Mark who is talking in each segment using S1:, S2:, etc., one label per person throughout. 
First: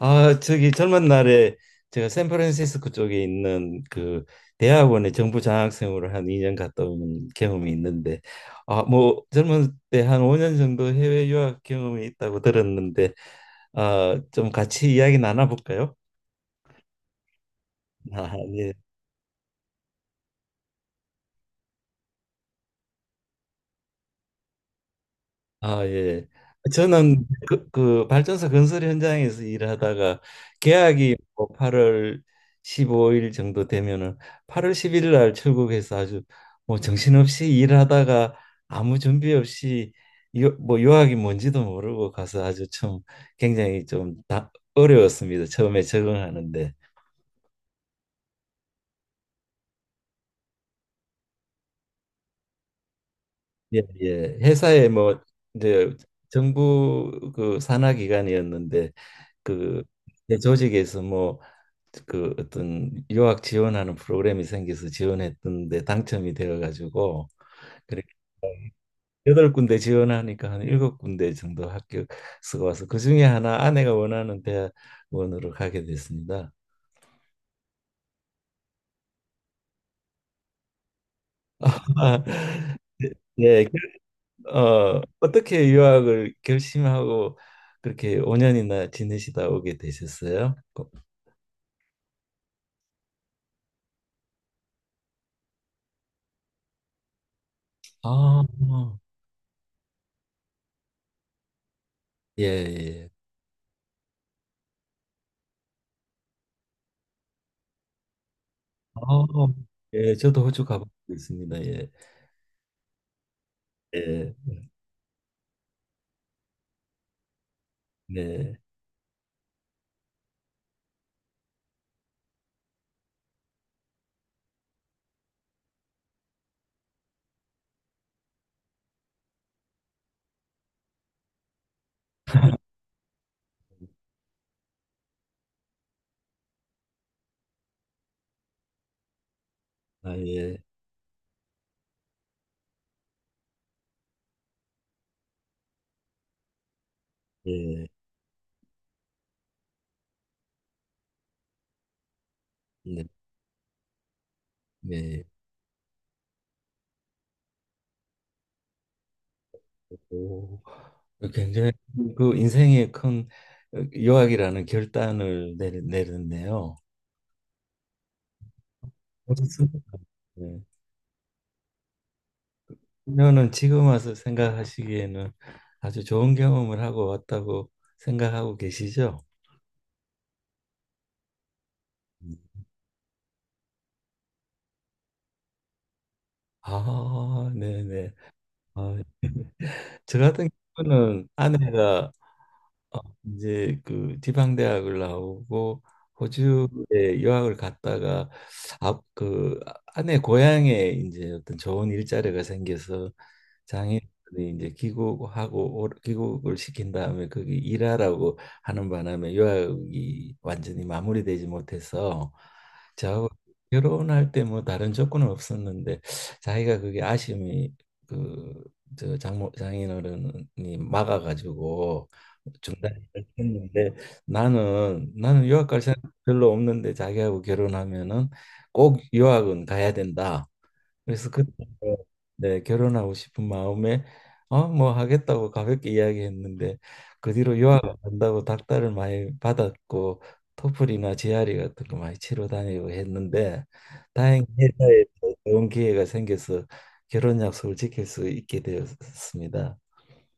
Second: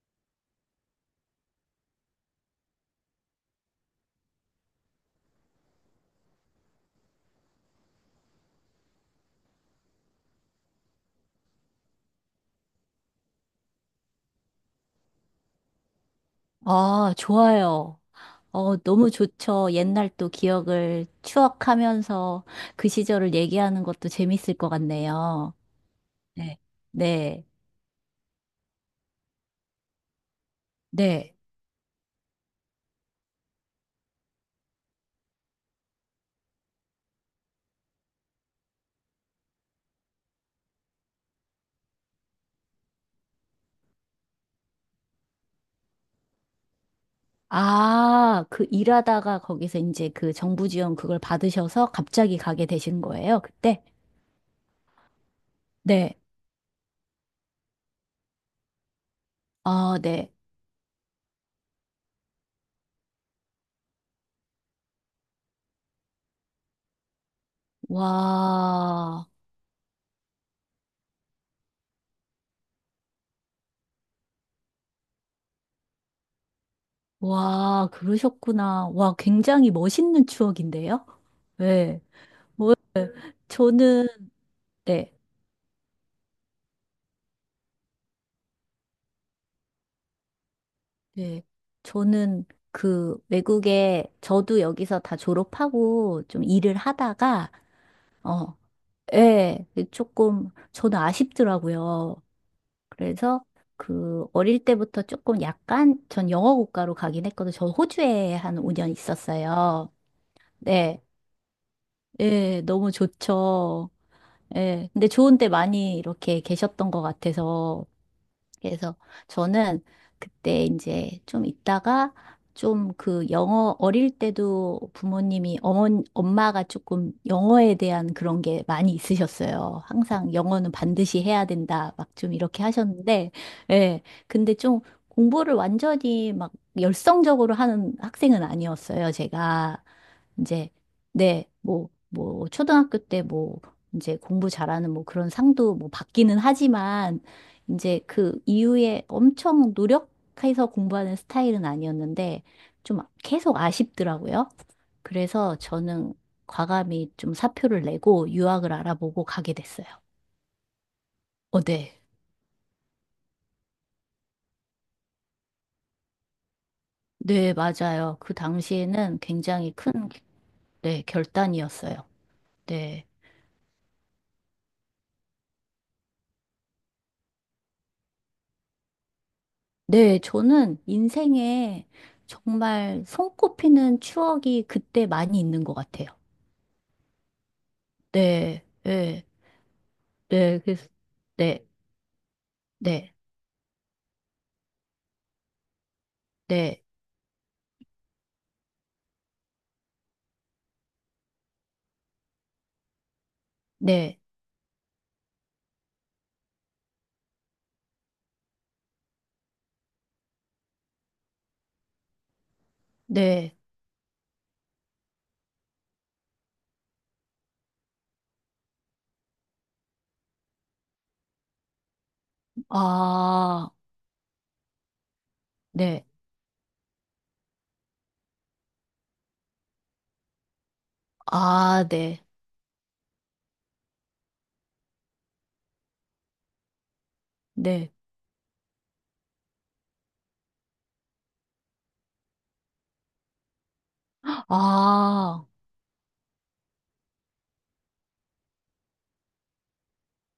S1: 아, 저기 젊은 날에 제가 샌프란시스코 쪽에 있는 그 대학원에 정부 장학생으로 한 2년 갔다 온 경험이 있는데, 아, 뭐 젊은 때 한 5년 정도 해외 유학 경험이 있다고 들었는데, 아, 좀 같이 이야기 나눠볼까요?
S2: 아, 좋아요.
S1: 아, 예.
S2: 어, 너무 좋죠. 옛날 또 기억을 추억하면서 그 시절을 얘기하는 것도 재밌을 것 같네요.
S1: 아, 예.
S2: 네.
S1: 저는
S2: 네.
S1: 그 발전소 건설 현장에서 일하다가 계약이
S2: 네.
S1: 뭐 8월 15일 정도 되면은 8월 11일날 출국해서 아주 뭐 정신없이 일하다가 아무 준비 없이 뭐 유학이 뭔지도 모르고 가서 아주 참 굉장히 좀 어려웠습니다, 처음에 적응하는데.
S2: 아, 그 일하다가 거기서 이제 그 정부 지원 그걸 받으셔서 갑자기 가게 되신 거예요,
S1: 예,
S2: 그때?
S1: 예. 회사에 뭐 이제
S2: 네.
S1: 정부 그 산하 기관이었는데, 그
S2: 아, 네.
S1: 내 조직에서 뭐 그 어떤 유학 지원하는 프로그램이 생겨서 지원했던데 당첨이 되어 가지고, 그렇게
S2: 와,
S1: 여덟 군데 지원하니까 한 일곱 군데 정도 합격 수가 와서 그 중에 하나 아내가 원하는 대학원으로 가게 됐습니다.
S2: 와, 그러셨구나. 와, 굉장히 멋있는 추억인데요? 네. 네.
S1: 예,
S2: 저는,
S1: 어,
S2: 네.
S1: 어떻게 유학을 결심하고 그렇게 5년이나 지내시다 오게 되셨어요? 어,
S2: 네, 저는 그 외국에 저도 여기서 다 졸업하고 좀 일을 하다가
S1: 아,
S2: 어, 예, 네, 조금 저는 아쉽더라고요.
S1: 예, 예.
S2: 그래서 그 어릴 때부터 조금 약간 전 영어 국가로 가긴 했거든요. 저 호주에 한 5년
S1: 아,
S2: 있었어요.
S1: 예, 저도 호주 가보고
S2: 네,
S1: 있습니다. 예,
S2: 예, 너무 좋죠.
S1: 예,
S2: 예, 근데 좋은 데 많이 이렇게 계셨던 것 같아서
S1: 네,
S2: 그래서 저는 그때 이제 좀 있다가 좀 그 영어 어릴 때도 부모님이 어머 엄마가 조금 영어에 대한 그런 게 많이 있으셨어요. 항상 영어는 반드시 해야 된다 막 좀 이렇게 하셨는데 예. 근데 좀 공부를 완전히 막 열성적으로 하는 학생은 아니었어요, 제가.
S1: 아, 예,
S2: 이제 네, 뭐, 초등학교 때 뭐, 이제 공부 잘하는 뭐 그런 상도 뭐 받기는 하지만,
S1: 예,
S2: 이제 그 이후에 엄청 노력해서 공부하는 스타일은 아니었는데 좀
S1: 네,
S2: 계속 아쉽더라고요.
S1: 네.
S2: 그래서 저는 과감히 좀 사표를 내고 유학을 알아보고 가게 됐어요.
S1: 오,
S2: 어,
S1: 굉장히
S2: 네.
S1: 그 인생의 큰 어, 유학이라는 결단을 내렸네요.
S2: 네, 맞아요. 그 당시에는 굉장히 큰,
S1: 어,
S2: 네, 결단이었어요. 네.
S1: 그녀는 지금 와서 생각하시기에는 아주 좋은 경험을 하고 왔다고 생각하고 계시죠?
S2: 네, 저는 인생에
S1: 음.
S2: 정말 손꼽히는 추억이 그때 많이 있는 것 같아요.
S1: 아, 네네.
S2: 네,
S1: 아,
S2: 네,
S1: 저 같은
S2: 네, 그래서,
S1: 경우는
S2: 네,
S1: 아내가 어,
S2: 네,
S1: 이제 그 지방대학을 나오고
S2: 네,
S1: 호주에 유학을 갔다가 아, 그 아내 고향에 이제 어떤 좋은 일자리가 생겨서,
S2: 네.
S1: 장애인들이 이제 귀국하고 귀국을 시킨 다음에 거기 일하라고 하는 바람에 유학이 완전히 마무리되지 못해서 저하고
S2: 네.
S1: 결혼할 때 뭐 다른 조건은 없었는데 자기가 그게 아쉬움이, 그저 장모 장인어른이 막아가지고 중단을
S2: 아,
S1: 했는데, 나는 유학 갈 생각
S2: 네.
S1: 별로 없는데 자기하고 결혼하면은 꼭 유학은 가야 된다. 그래서
S2: 아,
S1: 그때부터,
S2: 네.
S1: 네, 결혼하고 싶은 마음에 어, 뭐 하겠다고 가볍게 이야기했는데 그 뒤로 유학
S2: 네.
S1: 안 간다고 닥달을 많이 받았고 토플이나 GRE 같은 거 많이 치러 다니고 했는데 다행히 회사에서
S2: 아,
S1: 좋은 기회가 생겨서 결혼 약속을 지킬 수 있게 되었습니다.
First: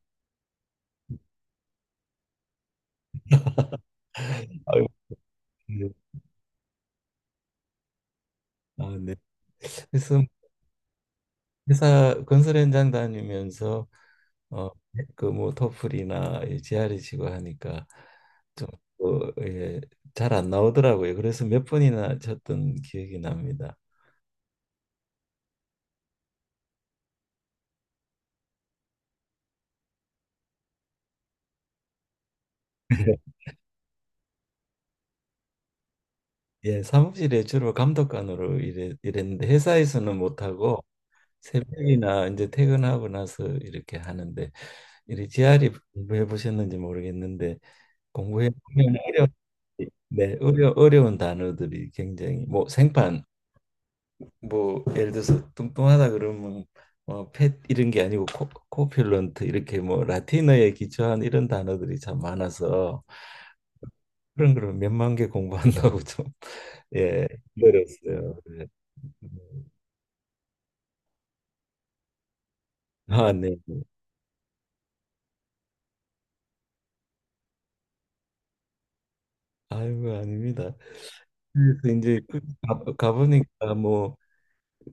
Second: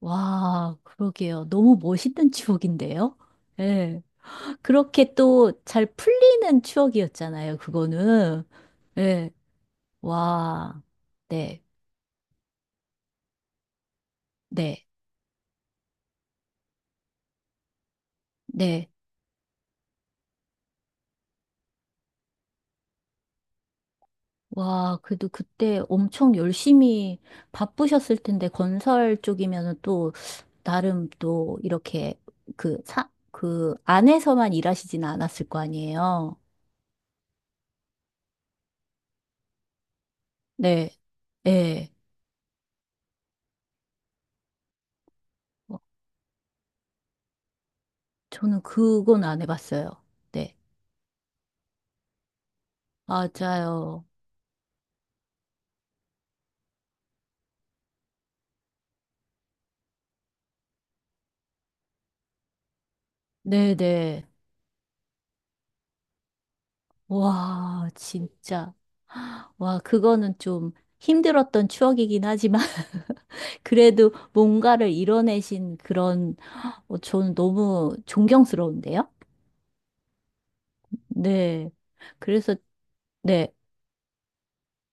S2: 와, 그러게요. 너무 멋있는 추억인데요? 예.
S1: 아,
S2: 그렇게 또 잘 풀리는 추억이었잖아요, 그거는.
S1: 아, 네.
S2: 예.
S1: 그래서
S2: 와, 네.
S1: 회사 건설 현장 다니면서 어,
S2: 네.
S1: 그뭐 토플이나 이 g r 이 치고 하니까 좀
S2: 네.
S1: 어, 예, 잘 안 나오더라고요. 그래서 몇 번이나 쳤던 기억이 납니다.
S2: 와, 그래도 그때 엄청 열심히 바쁘셨을 텐데, 건설 쪽이면은 또, 나름 또 이렇게 그 안에서만 일하시진 않았을 거 아니에요.
S1: 예, 예, 사무실에 주로 감독관으로 일했는데 회사에서는 못하고
S2: 네, 예.
S1: 새벽이나 이제 퇴근하고 나서 이렇게 하는데, 이리 g r 이
S2: 어,
S1: 공부해 보셨는지 모르겠는데 공부해
S2: 저는
S1: 보면
S2: 그건
S1: 어려
S2: 안 해봤어요.
S1: 네,
S2: 네,
S1: 어려운 단어들이 굉장히 뭐 생판,
S2: 맞아요.
S1: 뭐 예를 들어서 뚱뚱하다 그러면 뭐펫 이런 게 아니고 코필런트 이렇게 뭐 라틴어에 기초한 이런 단어들이 참 많아서,
S2: 네네.
S1: 그런 걸 몇만 개 공부한다고 좀 예,
S2: 와,
S1: 힘들었어요. 예.
S2: 진짜. 와, 그거는 좀 힘들었던 추억이긴 하지만,
S1: 아, 네.
S2: 그래도 뭔가를 이뤄내신 그런, 어, 저는 너무 존경스러운데요?
S1: 아이고 아닙니다.
S2: 네.
S1: 그래서 이제 그
S2: 그래서, 네,
S1: 가보니까 뭐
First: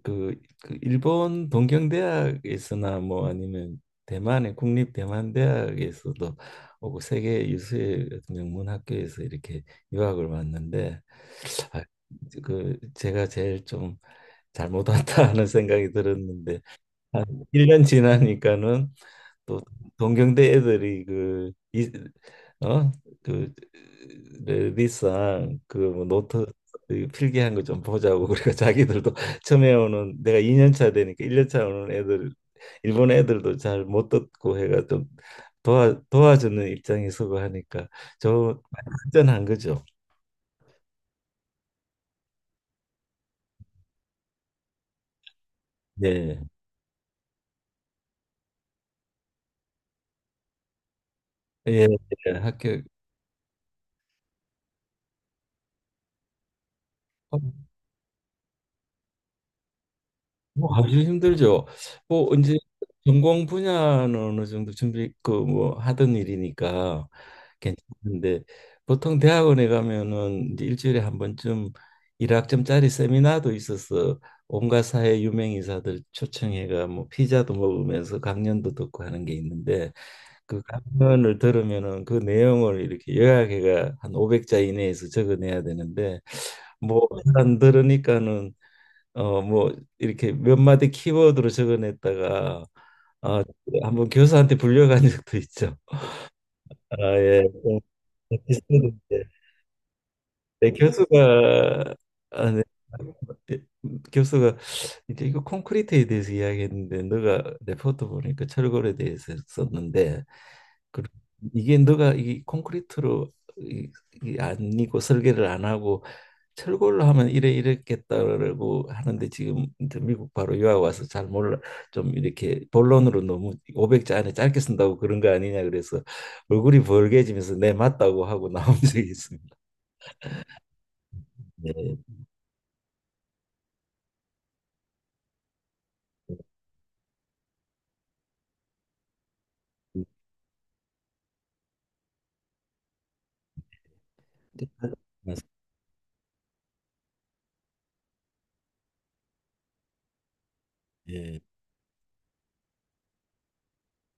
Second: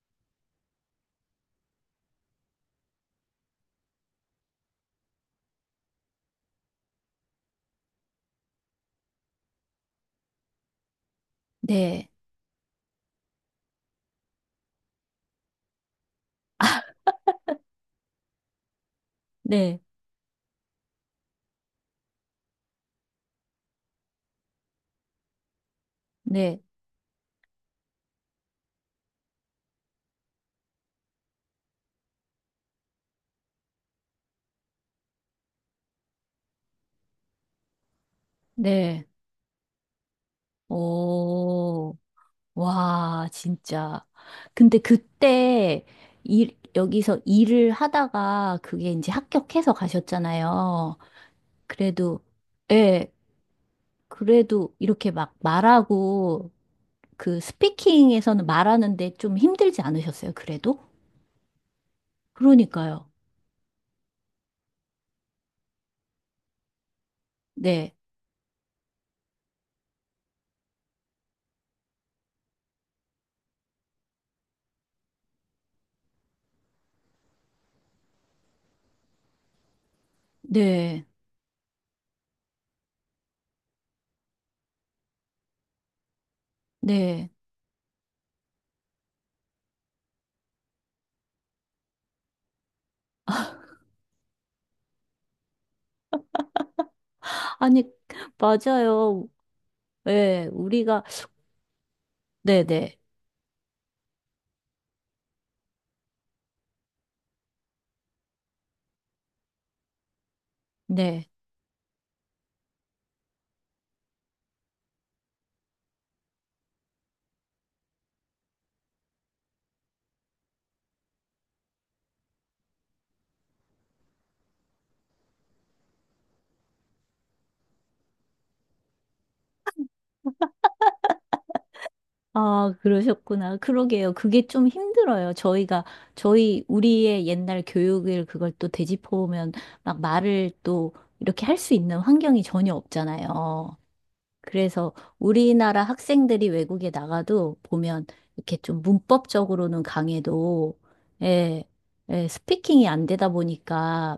S1: 그, 그 일본 동경대학에서나 뭐 아니면 대만의 국립 대만대학에서도 오고 세계 유수의 어떤 명문 학교에서 이렇게 유학을 왔는데, 아,
S2: 네,
S1: 그 제가 제일 좀 잘못 왔다 하는 생각이 들었는데, 한 1년 지나니까는 또
S2: 네,
S1: 동경대 애들이 그 이, 어? 그 레디상 그뭐 노트
S2: 네,
S1: 이 필기한 거 좀 보자고 그러니까 자기들도 처음에 오는 내가 2년 차 되니까 1년 차 오는 애들 일본 애들도 잘 못 듣고 해가 좀 도와주는 입장이 서고 하니까 좀
S2: 네.
S1: 안전한 거죠.
S2: 오. 와, 진짜. 근데 그때
S1: 예.
S2: 여기서 일을 하다가 그게 이제 합격해서 가셨잖아요.
S1: 예,
S2: 그래도,
S1: 예. 학교
S2: 예, 그래도 이렇게 막 말하고 그 스피킹에서는 말하는데 좀 힘들지 않으셨어요,
S1: 뭐
S2: 그래도?
S1: 하기 힘들죠. 뭐 이제
S2: 그러니까요.
S1: 전공 분야는 어느 정도 준비 그 뭐 하던 일이니까
S2: 네,
S1: 괜찮은데, 보통 대학원에 가면은 이제 일주일에 한 번쯤 일학점짜리 세미나도 있어서 온갖 사회 유명 인사들 초청해가 뭐 피자도 먹으면서 강연도 듣고 하는 게 있는데, 그
S2: 네,
S1: 강연을 들으면은 그 내용을 이렇게 요약해가 한 500자 이내에서 적어내야 되는데 뭐
S2: 네.
S1: 일단 들으니까는 어 뭐 이렇게 몇 마디 키워드로 적어냈다가 아 한번 교사한테 불려간 적도 있죠. 아 예. 좀
S2: 아니, 맞아요.
S1: 비슷한데.
S2: 예,
S1: 네,
S2: 우리가,
S1: 교수가, 아, 네.
S2: 네네, 네.
S1: 예, 교수가 이제 이거 콘크리트에 대해서 이야기했는데 너가 레포트 보니까 철골에 대해서 썼는데, 그
S2: 네, 네.
S1: 이게 너가 이 콘크리트로 이, 이 아니고 설계를 안 하고 철골로 하면 이래 이랬겠다라고 하는데 지금 이제 미국 바로 유학 와서 잘 몰라 좀 이렇게 본론으로 너무 500자 안에 짧게 쓴다고 그런 거 아니냐 그래서, 얼굴이 벌게지면서 네 맞다고 하고 나온 적이 있습니다. 네.
S2: 아, 그러셨구나. 그러게요. 그게 좀 힘들어요. 저희, 우리의 옛날 교육을 그걸 또 되짚어보면 막 말을 또 이렇게 할 수 있는 환경이 전혀 없잖아요. 그래서 우리나라 학생들이 외국에 나가도 보면 이렇게 좀 문법적으로는 강해도,
S1: 예,
S2: 예, 예, 스피킹이 안 되다 보니까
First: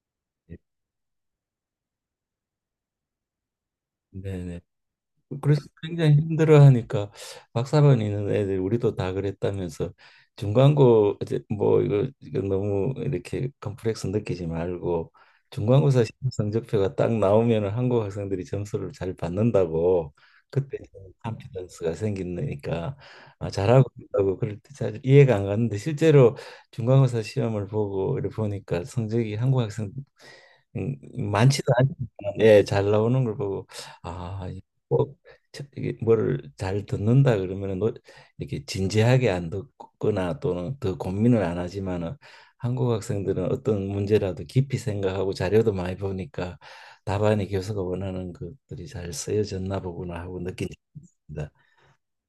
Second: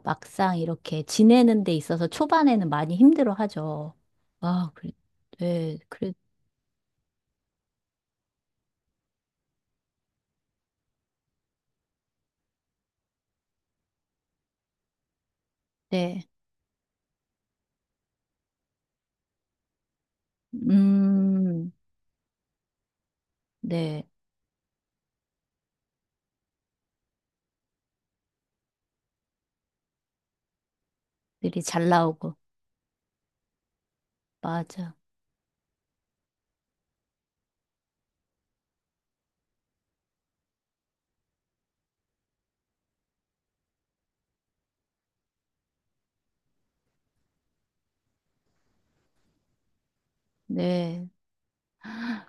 S1: 예.
S2: 막상 이렇게 지내는 데 있어서 초반에는 많이 힘들어 하죠.
S1: 네네.
S2: 아, 그래,
S1: 그래서
S2: 네, 그래,
S1: 굉장히 힘들어하니까 박사반 있는 애들 우리도 다 그랬다면서 중간고 이제 뭐 이거 너무 이렇게 컴플렉스 느끼지 말고 중간고사
S2: 네.
S1: 시험 성적표가 딱 나오면은 한국 학생들이 점수를 잘 받는다고, 그때
S2: 음.
S1: 컨피던스가 생기니까 아, 잘하고
S2: 네.
S1: 있다고 그럴 때 잘 이해가 안 갔는데 실제로 중간고사 시험을 보고 이렇게 보니까 성적이 한국 학생 음,
S2: 들이
S1: 많지도
S2: 잘
S1: 않지만
S2: 나오고.
S1: 예, 잘 나오는 걸 보고 아,
S2: 맞아.
S1: 꼭 이게 뭐를 잘 듣는다 그러면은 이렇게 진지하게 안 듣거나 또는 더 고민을 안 하지만은 한국 학생들은 어떤 문제라도 깊이 생각하고 자료도 많이 보니까 답안이 교수가 원하는 것들이 잘 쓰여졌나 보구나 하고 느낀 적이
S2: 네.
S1: 있습니다.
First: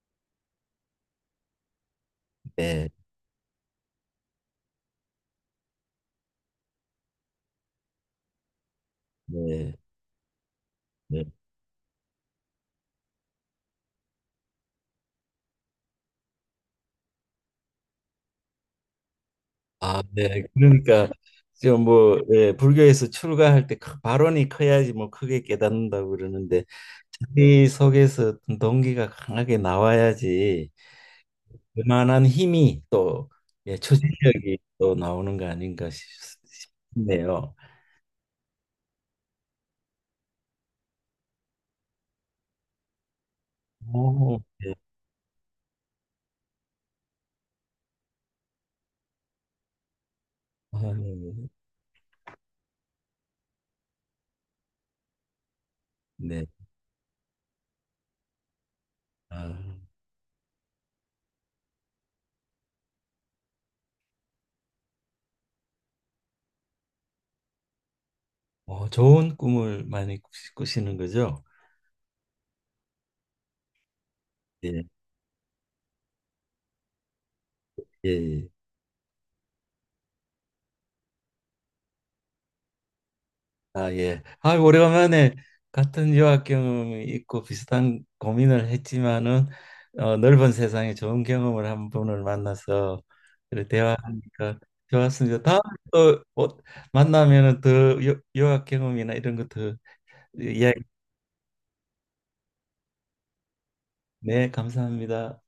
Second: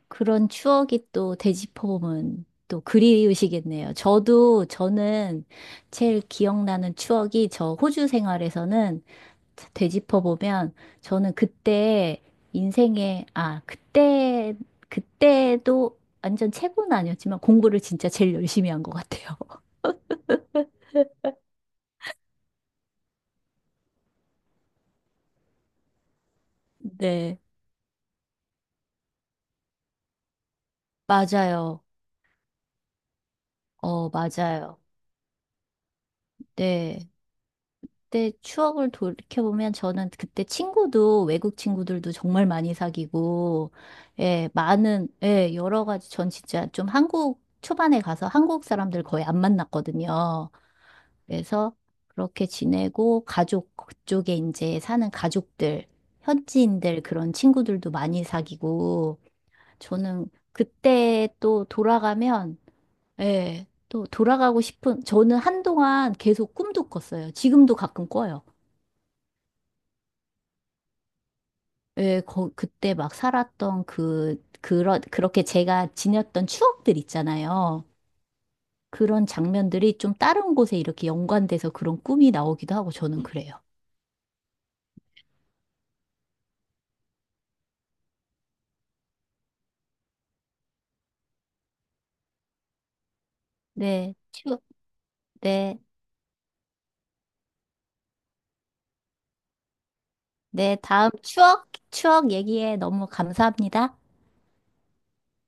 S2: 그런 추억이 또 되짚어보면 또
S1: 네,
S2: 그리우시겠네요. 저도, 저는 제일 기억나는 추억이 저 호주 생활에서는
S1: 네,
S2: 되짚어보면
S1: 네.
S2: 저는 그때 인생에, 아, 그때, 그때도 완전 최고는 아니었지만 공부를 진짜 제일 열심히 한 것 같아요.
S1: 아, 네. 그러니까 지금 뭐 예, 불교에서 출가할 때 발언이 커야지 뭐 크게 깨닫는다고 그러는데,
S2: 네.
S1: 자기 속에서 어떤 동기가 강하게 나와야지
S2: 맞아요.
S1: 그만한 힘이 또 예,
S2: 어,
S1: 추진력이
S2: 맞아요.
S1: 또 나오는 거 아닌가
S2: 네.
S1: 싶네요.
S2: 그때 추억을 돌이켜보면 저는 그때 친구도 외국 친구들도 정말 많이 사귀고,
S1: 오,
S2: 예,
S1: 네.
S2: 많은, 예, 여러 가지 전 진짜 좀 한국 초반에 가서 한국 사람들 거의 안 만났거든요.
S1: 아, 네.
S2: 그래서 그렇게 지내고 가족 그쪽에 이제 사는 가족들,
S1: 네.
S2: 현지인들 그런 친구들도 많이 사귀고,
S1: 아,
S2: 저는 그때 또 돌아가면, 예, 또 돌아가고 싶은, 저는 한동안 계속 꿈도 꿨어요. 지금도 가끔 꿔요.
S1: 어, 좋은 꿈을 많이 꾸시는 거죠?
S2: 예, 거, 그때 막 살았던 그,
S1: 예,
S2: 그런, 그렇게 제가 지녔던 추억들 있잖아요.
S1: 예. 예.
S2: 그런 장면들이 좀 다른 곳에 이렇게 연관돼서 그런 꿈이 나오기도 하고 저는 그래요.
S1: 아, 예. 아, 오래간만에 같은 유학 경험이 있고 비슷한 고민을 했지만은 어, 넓은 세상에 좋은 경험을 한 분을 만나서 그래,
S2: 네,
S1: 대화하니까 좋았습니다. 다음에
S2: 네,
S1: 또 뭐, 만나면은 더 유학 경험이나 이런 것도
S2: 네,
S1: 이야기.
S2: 다음 추억, 추억 얘기에 너무 감사합니다.
S1: 네, 감사합니다.